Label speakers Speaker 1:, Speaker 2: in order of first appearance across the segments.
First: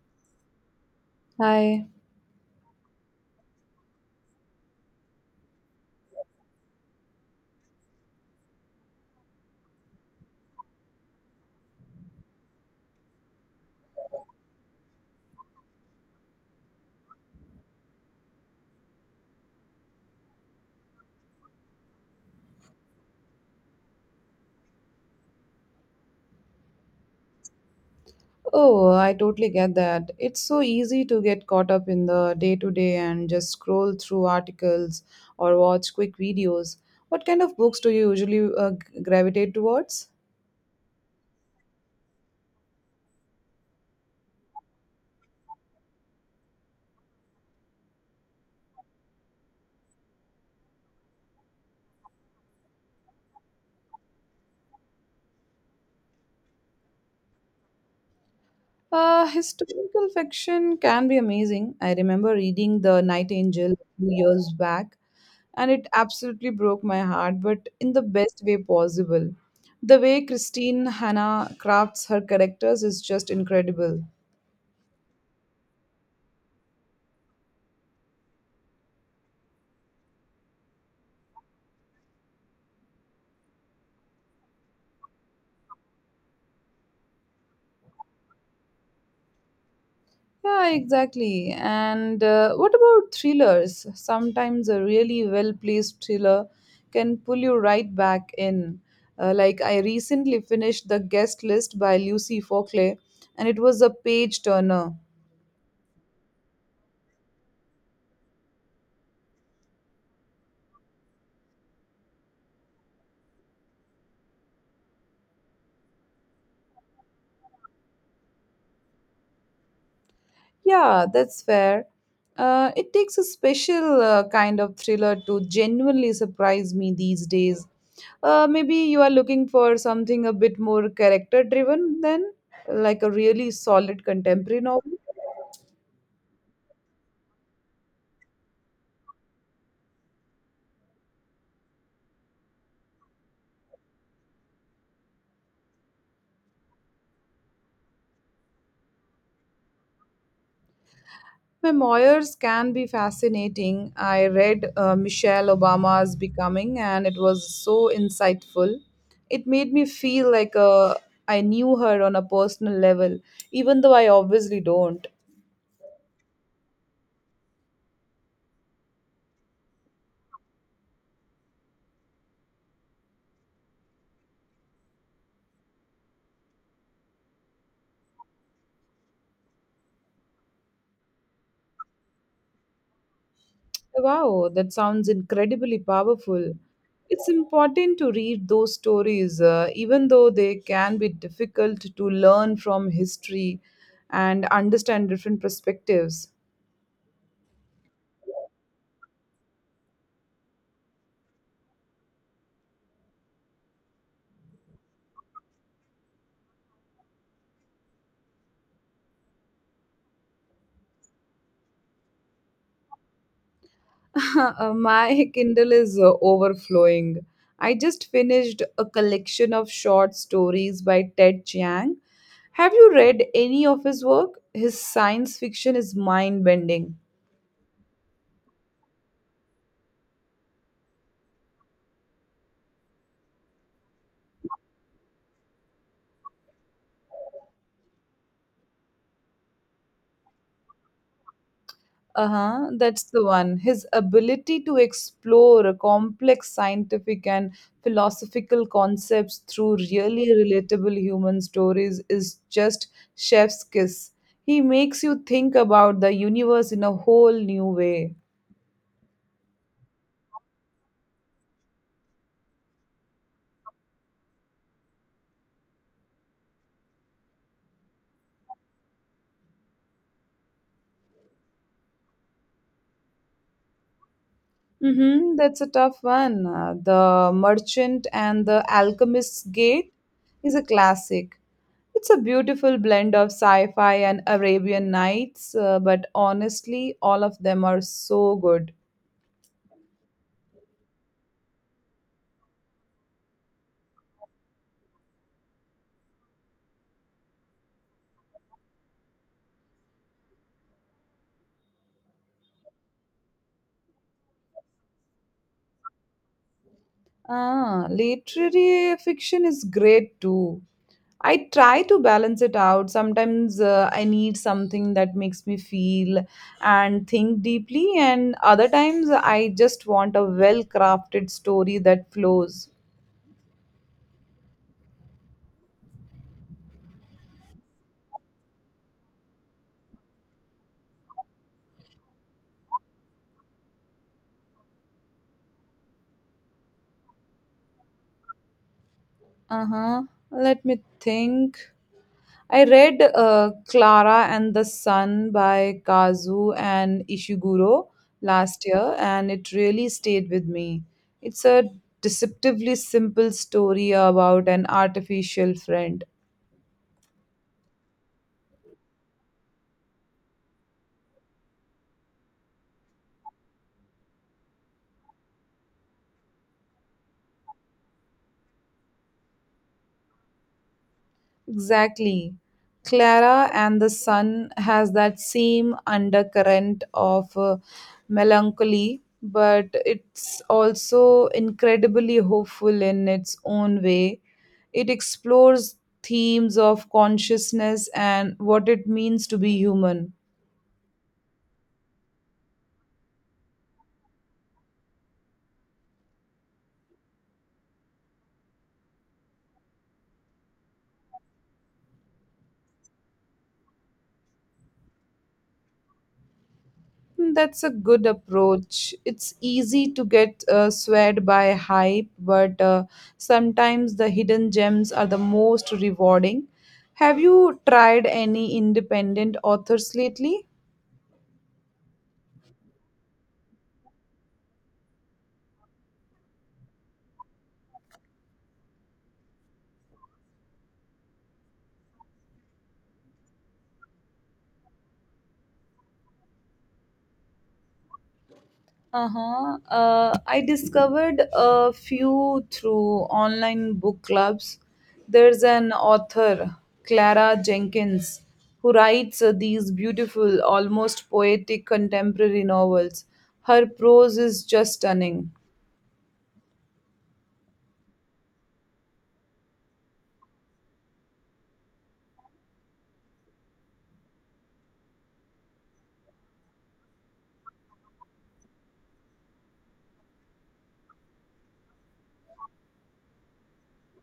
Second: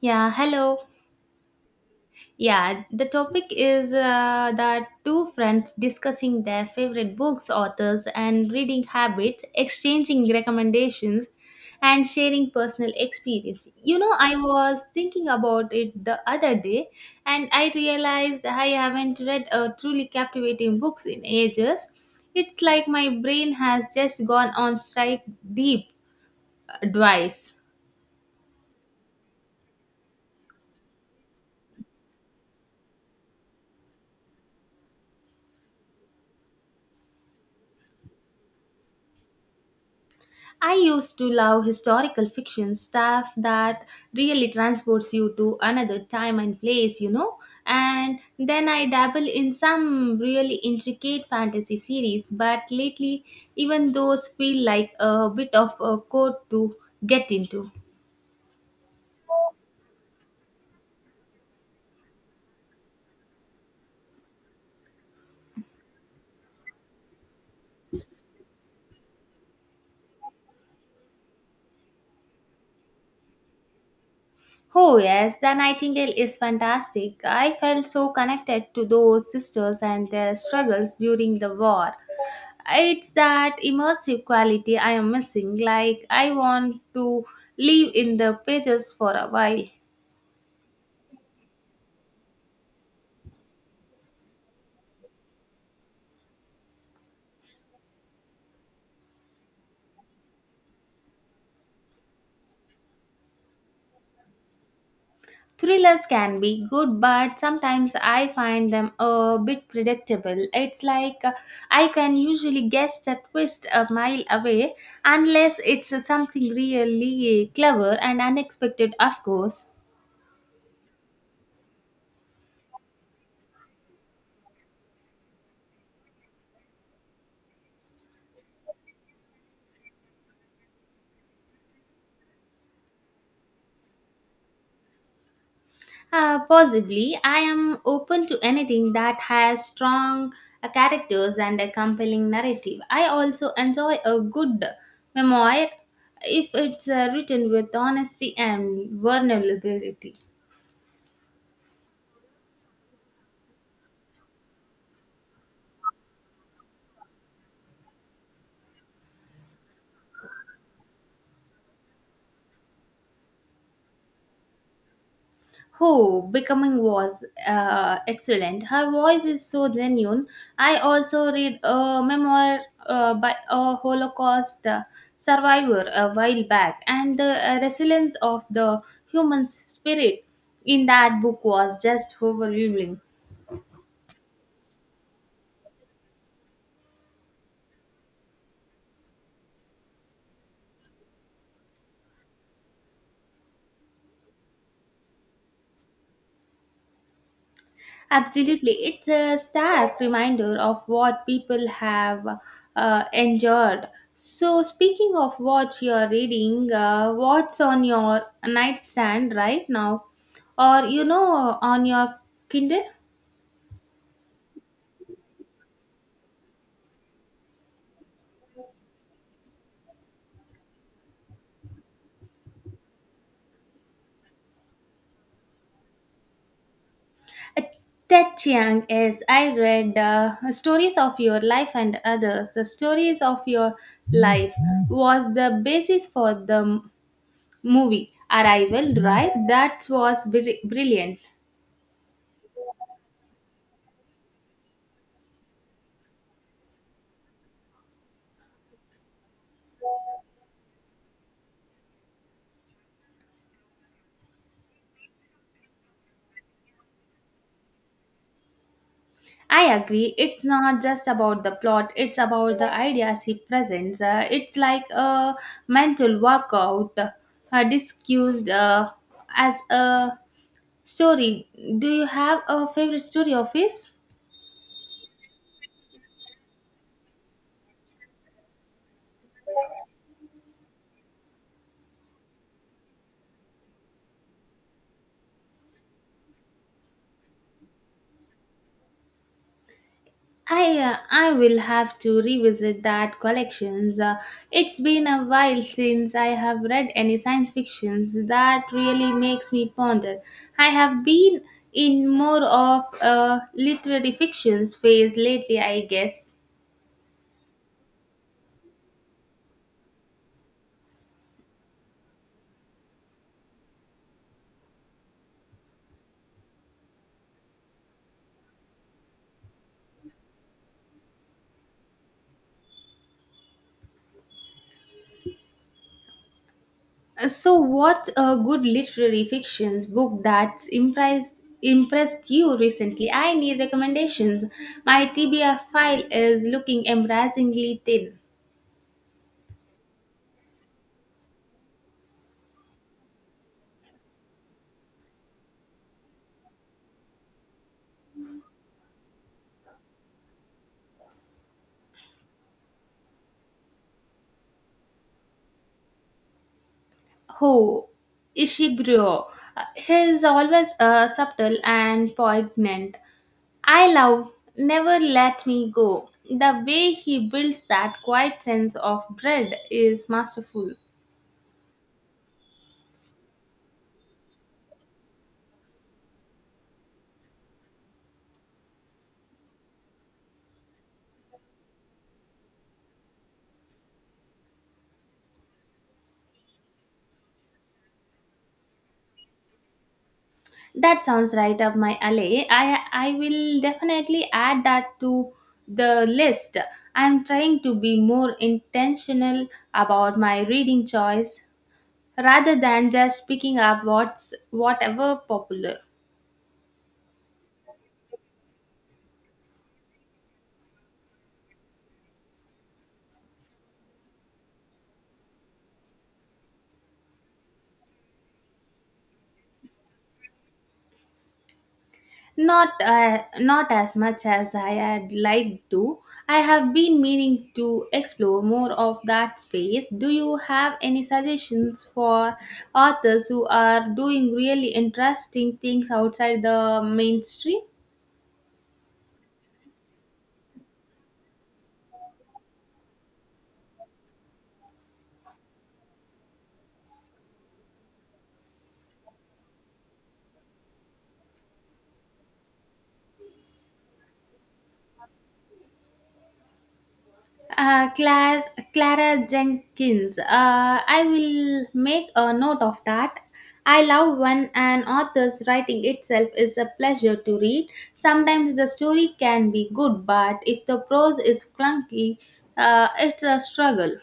Speaker 1: Yeah, hello.
Speaker 2: Hi.
Speaker 1: Yeah, the topic is that two friends discussing their favorite books, authors, and reading habits, exchanging recommendations, and sharing personal experience. You know, I was thinking about it the other day, and I realized I haven't read a truly captivating books in ages. It's like my brain has just gone on strike deep twice.
Speaker 2: Oh, I totally get that. It's so easy to get caught up in the day to day and just scroll through articles or watch quick videos. What kind of books do you usually gravitate towards?
Speaker 1: I used to love historical fiction stuff that really transports you to another time and place, you know. And then I dabble in some really intricate fantasy series, but lately, even those feel like a bit of a code to get into.
Speaker 2: Historical fiction can be amazing. I remember reading The Night Angel a few years back, and it absolutely broke my heart, but in the best way possible. The way Christine Hannah crafts her characters is just incredible.
Speaker 1: Oh, yes, The Nightingale is fantastic. I felt so connected to those sisters and their struggles during the war. It's that immersive quality I am missing. Like, I want to live in the pages for a while.
Speaker 2: Yeah, exactly. And what about thrillers? Sometimes a really well placed thriller can pull you right back in. I recently finished The Guest List by Lucy Fockley, and it was a page turner.
Speaker 1: Thrillers can be good, but sometimes I find them a bit predictable. It's like I can usually guess the twist a mile away, unless it's something really clever and unexpected, of course.
Speaker 2: Yeah, that's fair. It takes a special kind of thriller to genuinely surprise me these days. Maybe you are looking for something a bit more character driven than like a really solid contemporary novel.
Speaker 1: Possibly. I am open to anything that has strong characters and a compelling narrative. I also enjoy a good memoir if it's written with honesty and vulnerability.
Speaker 2: Memoirs can be fascinating. I read Michelle Obama's Becoming and it was so insightful. It made me feel like I knew her on a personal level, even though I obviously don't.
Speaker 1: Who becoming was excellent. Her voice is so genuine. I also read a memoir by a Holocaust survivor a while back, and the resilience of the human spirit in that book was just overwhelming.
Speaker 2: Wow, that sounds incredibly powerful. It's important to read those stories, even though they can be difficult to learn from history and understand different perspectives.
Speaker 1: Absolutely. It's a stark reminder of what people have endured. So, speaking of what you're reading, what's on your nightstand right now? Or, you know, on your Kindle?
Speaker 2: My Kindle is overflowing. I just finished a collection of short stories by Ted Chiang. Have you read any of his work? His science fiction is mind bending.
Speaker 1: Uh, Ted Chiang is. I read Stories of Your Life and Others. The Stories of Your Life was the basis for the movie Arrival, right? That was brilliant.
Speaker 2: Uh huh, that's the one. His ability to explore a complex scientific and philosophical concepts through really relatable human stories is just chef's kiss. He makes you think about the universe in a whole new way.
Speaker 1: I agree. It's not just about the plot, it's about the ideas he presents. It's like a mental workout discussed as a story. Do you have a favorite story of his?
Speaker 2: Mm-hmm, that's a tough one. The Merchant and the Alchemist's Gate is a classic. It's a beautiful blend of sci fi and Arabian Nights, but honestly, all of them are so good.
Speaker 1: I will have to revisit that collections. It's been a while since I have read any science fictions that really makes me ponder. I have been in more of a literary fictions phase lately, I guess.
Speaker 2: Ah, literary fiction is great too. I try to balance it out. Sometimes I need something that makes me feel and think deeply, and other times I just want a well crafted story that flows.
Speaker 1: So, what a good literary fictions book that's impressed you recently? I need recommendations. My TBR file is looking embarrassingly thin.
Speaker 2: Uh-huh. Let me think. I read Clara and the Sun by Kazu and Ishiguro last year, and it really stayed with me. It's a deceptively simple story about an artificial friend.
Speaker 1: Who Ishiguro is always subtle and poignant. I love Never Let Me Go. The way he builds that quiet sense of dread is masterful.
Speaker 2: Exactly. Clara and the Sun has that same undercurrent of melancholy, but it's also incredibly hopeful in its own way. It explores themes of consciousness and what it means to be human.
Speaker 1: That sounds right up my alley. I will definitely add that to the list. I'm trying to be more intentional about my reading choice rather than just picking up what's whatever popular.
Speaker 2: That's a good approach. It's easy to get swayed by hype, but sometimes the hidden gems are the most rewarding. Have you tried any independent authors lately?
Speaker 1: Not as much as I had liked to. I have been meaning to explore more of that space. Do you have any suggestions for authors who are doing really interesting things outside the mainstream?
Speaker 2: Uh-huh. I discovered a few through online book clubs. There's an author, Clara Jenkins, who writes these beautiful, almost poetic contemporary novels. Her prose is just stunning.
Speaker 1: Uh, Clara, Clara Jenkins. I will make a note of that. I love when an author's writing itself is a pleasure to read. Sometimes the story can be good, but if the prose is clunky, it's a struggle.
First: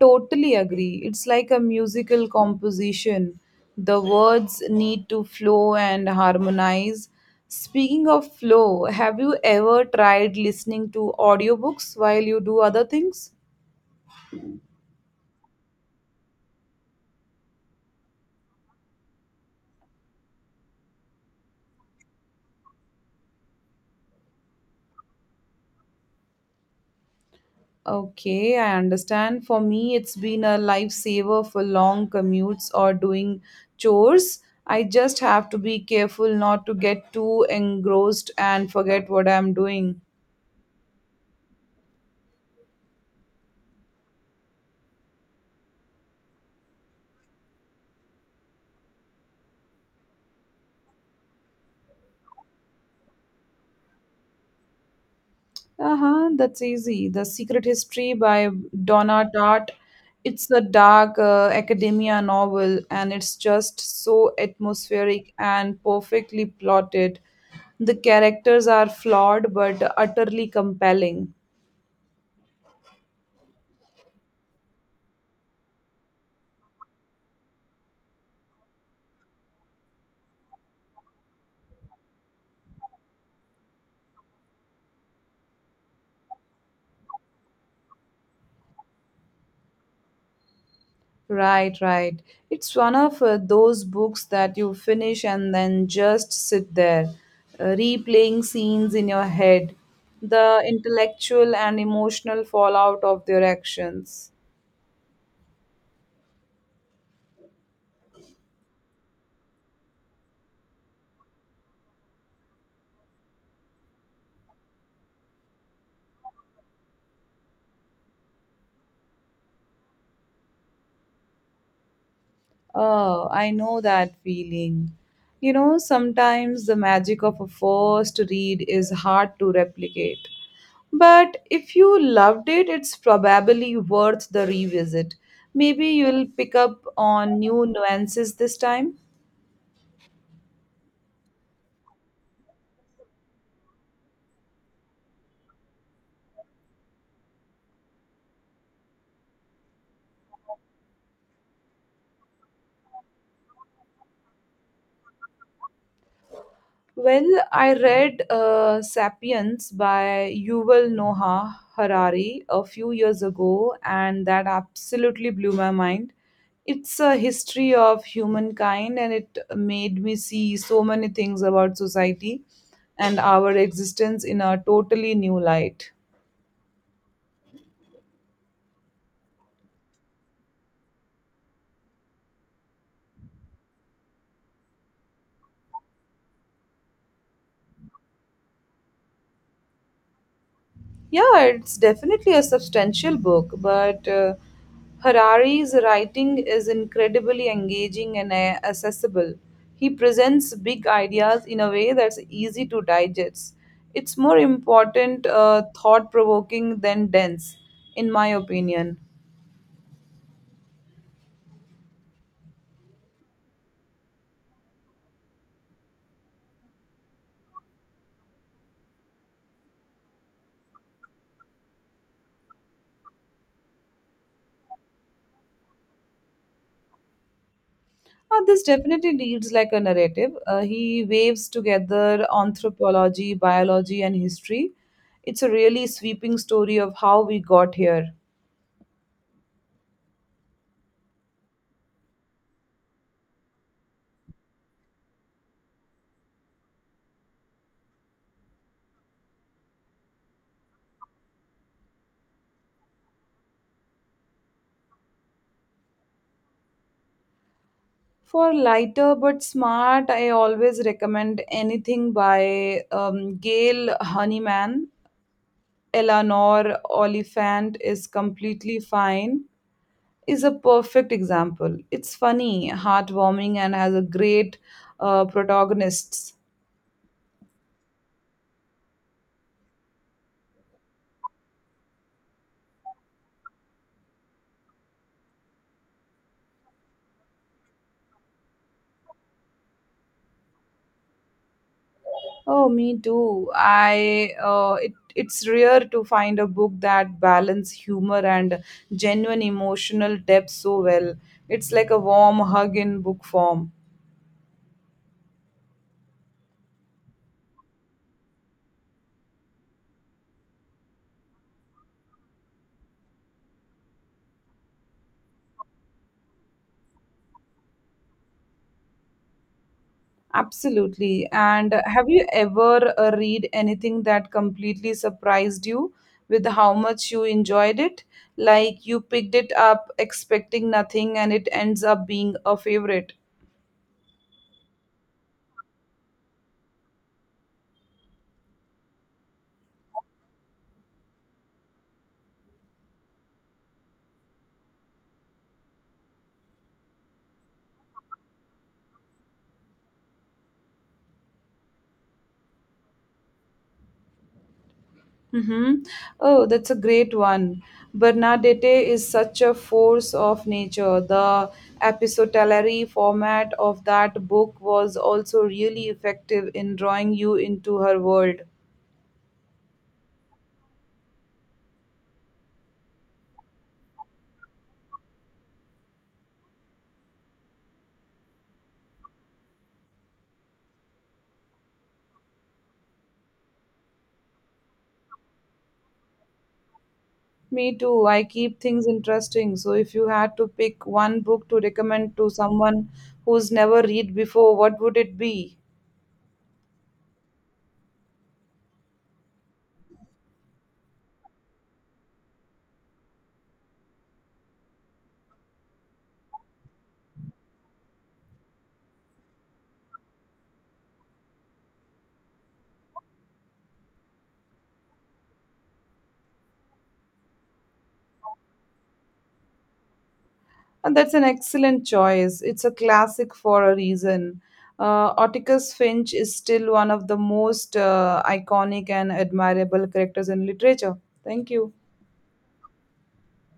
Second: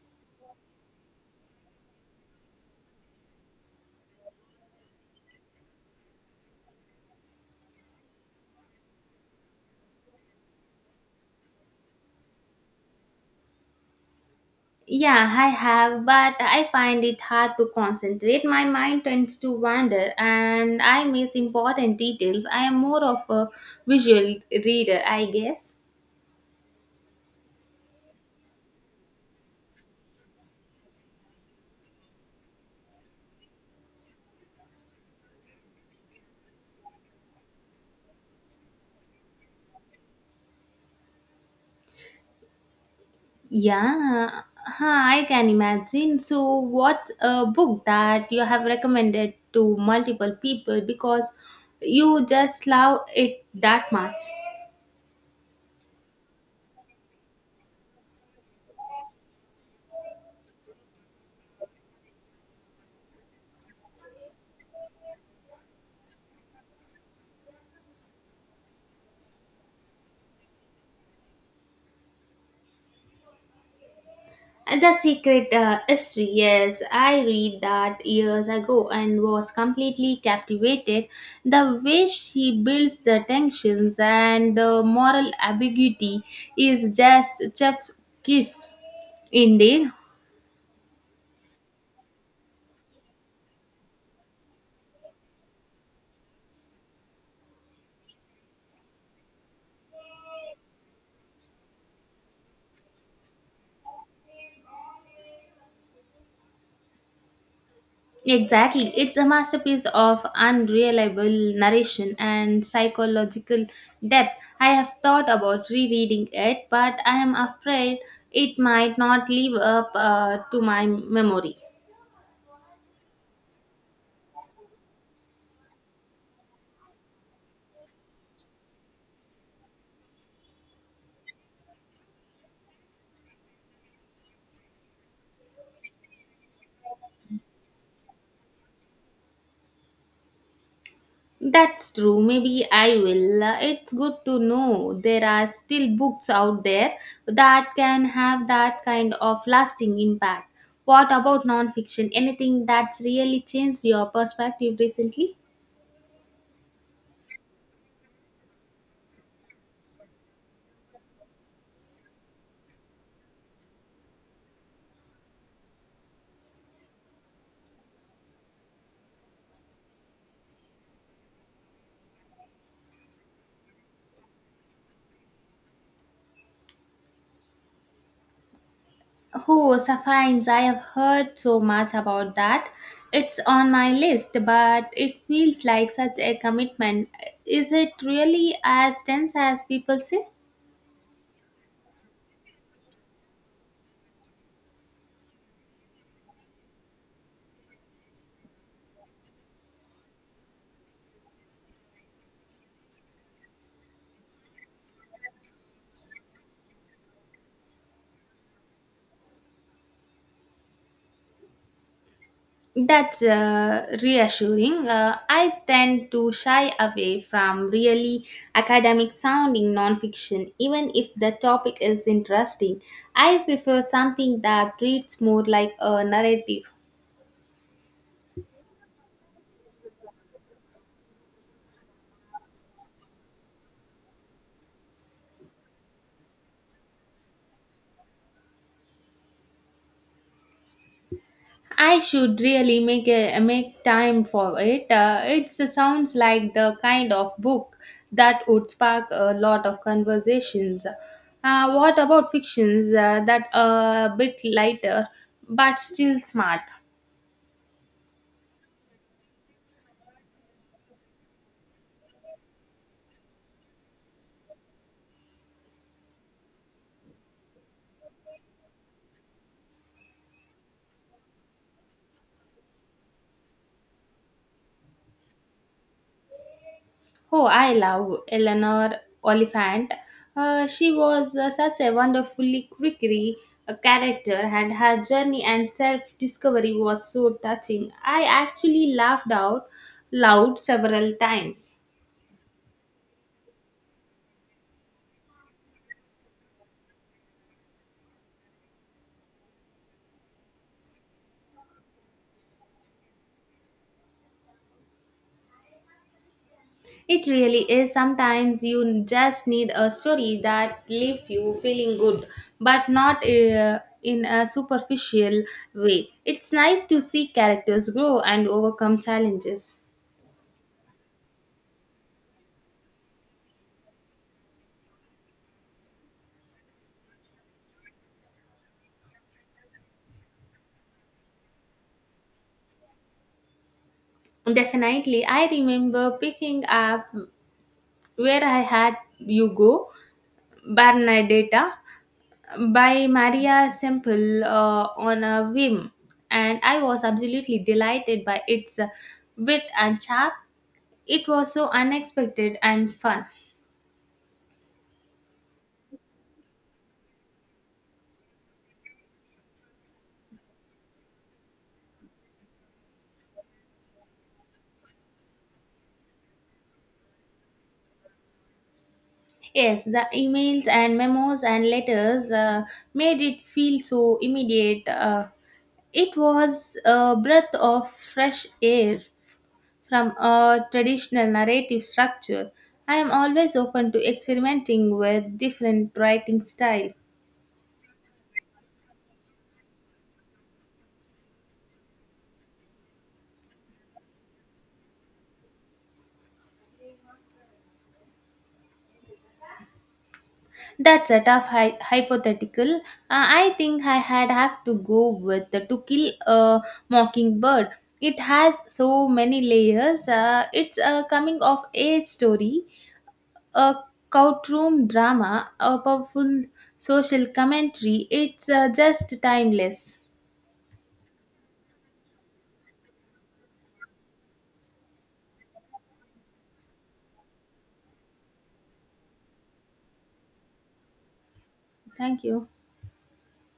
Speaker 2: Totally agree. It's like a musical composition. The words need to flow and harmonize. Speaking of flow, have you ever tried listening to audiobooks while you do other things?
Speaker 1: Yeah, I have, but I find it hard to concentrate. My mind tends to wander and I miss important details. I am more of a visual reader, I guess.
Speaker 2: Okay, I understand. For me, it's been a lifesaver for long commutes or doing chores. I just have to be careful not to get too engrossed and forget what I'm doing.
Speaker 1: Yeah, huh, I can imagine. So, what a book that you have recommended to multiple people because you just love it that much.
Speaker 2: Uh-huh, that's easy. The Secret History by Donna Tartt. It's a dark academia novel, and it's just so atmospheric and perfectly plotted. The characters are flawed but utterly compelling.
Speaker 1: And The Secret History, yes, I read that years ago and was completely captivated. The way she builds the tensions and the moral ambiguity is just chef's kiss, indeed.
Speaker 2: Right, right. It's one of those books that you finish and then just sit there, replaying scenes in your head, the intellectual and emotional fallout of their actions.
Speaker 1: Exactly. It's a masterpiece of unreliable narration and psychological depth. I have thought about rereading it, but I am afraid it might not live up to my memory.
Speaker 2: Oh, I know that feeling. You know, sometimes the magic of a first read is hard to replicate. But if you loved it, it's probably worth the revisit. Maybe you'll pick up on new nuances this time.
Speaker 1: That's true. Maybe I will. It's good to know there are still books out there that can have that kind of lasting impact. What about nonfiction? Anything that's really changed your perspective recently?
Speaker 2: Well, I read Sapiens by Yuval Noah Harari a few years ago, and that absolutely blew my mind. It's a history of humankind, and it made me see so many things about society and our existence in a totally new light.
Speaker 1: Oh, Safines, I have heard so much about that. It's on my list, but it feels like such a commitment. Is it really as tense as people say?
Speaker 2: Yeah, it's definitely a substantial book, but Harari's writing is incredibly engaging and accessible. He presents big ideas in a way that's easy to digest. It's more important, thought provoking than dense, in my opinion.
Speaker 1: That's reassuring. I tend to shy away from really academic sounding nonfiction, even if the topic is interesting. I prefer something that reads more like a narrative.
Speaker 2: This definitely reads like a narrative. He waves together anthropology, biology, and history. It's a really sweeping story of how we got here.
Speaker 1: I should really make time for it. It sounds like the kind of book that would spark a lot of conversations. What about fictions that are a bit lighter but still smart?
Speaker 2: For lighter but smart, I always recommend anything by Gail Honeyman. Eleanor Oliphant is completely fine. Is a perfect example. It's funny, heartwarming, and has a great protagonists.
Speaker 1: Oh, I love Eleanor Oliphant. She was such a wonderfully quirky character, and her journey and self discovery was so touching. I actually laughed out loud several times.
Speaker 2: Oh, me too. I It's rare to find a book that balance humor and genuine emotional depth so well. It's like a warm hug in book form.
Speaker 1: It really is. Sometimes you just need a story that leaves you feeling good, but not in a superficial way. It's nice to see characters grow and overcome challenges.
Speaker 2: Absolutely. And have you ever read anything that completely surprised you with how much you enjoyed it? Like you picked it up expecting nothing and it ends up being a favorite.
Speaker 1: Definitely, I remember picking up Where I Had You Go, Bernadetta, by Maria Semple on a whim, and I was absolutely delighted by its wit and charm. It was so unexpected and fun.
Speaker 2: Mm-hmm. Oh, that's a great one. Bernadette is such a force of nature. The epistolary format of that book was also really effective in drawing you into her world.
Speaker 1: Yes, the emails and memos and letters made it feel so immediate. It was a breath of fresh air from a traditional narrative structure. I am always open to experimenting with different writing style.
Speaker 2: Me too. I keep things interesting. So if you had to pick one book to recommend to someone who's never read before, what would it be?
Speaker 1: That's a tough hypothetical. I think I had have to go with the To Kill a Mockingbird. It has so many layers. It's a coming of age story a courtroom drama, a powerful social commentary. It's just timeless.
Speaker 2: And that's an excellent choice. It's a classic for a reason. Atticus Finch is still one of the most iconic and admirable characters in literature. Thank you.
Speaker 1: Thank you.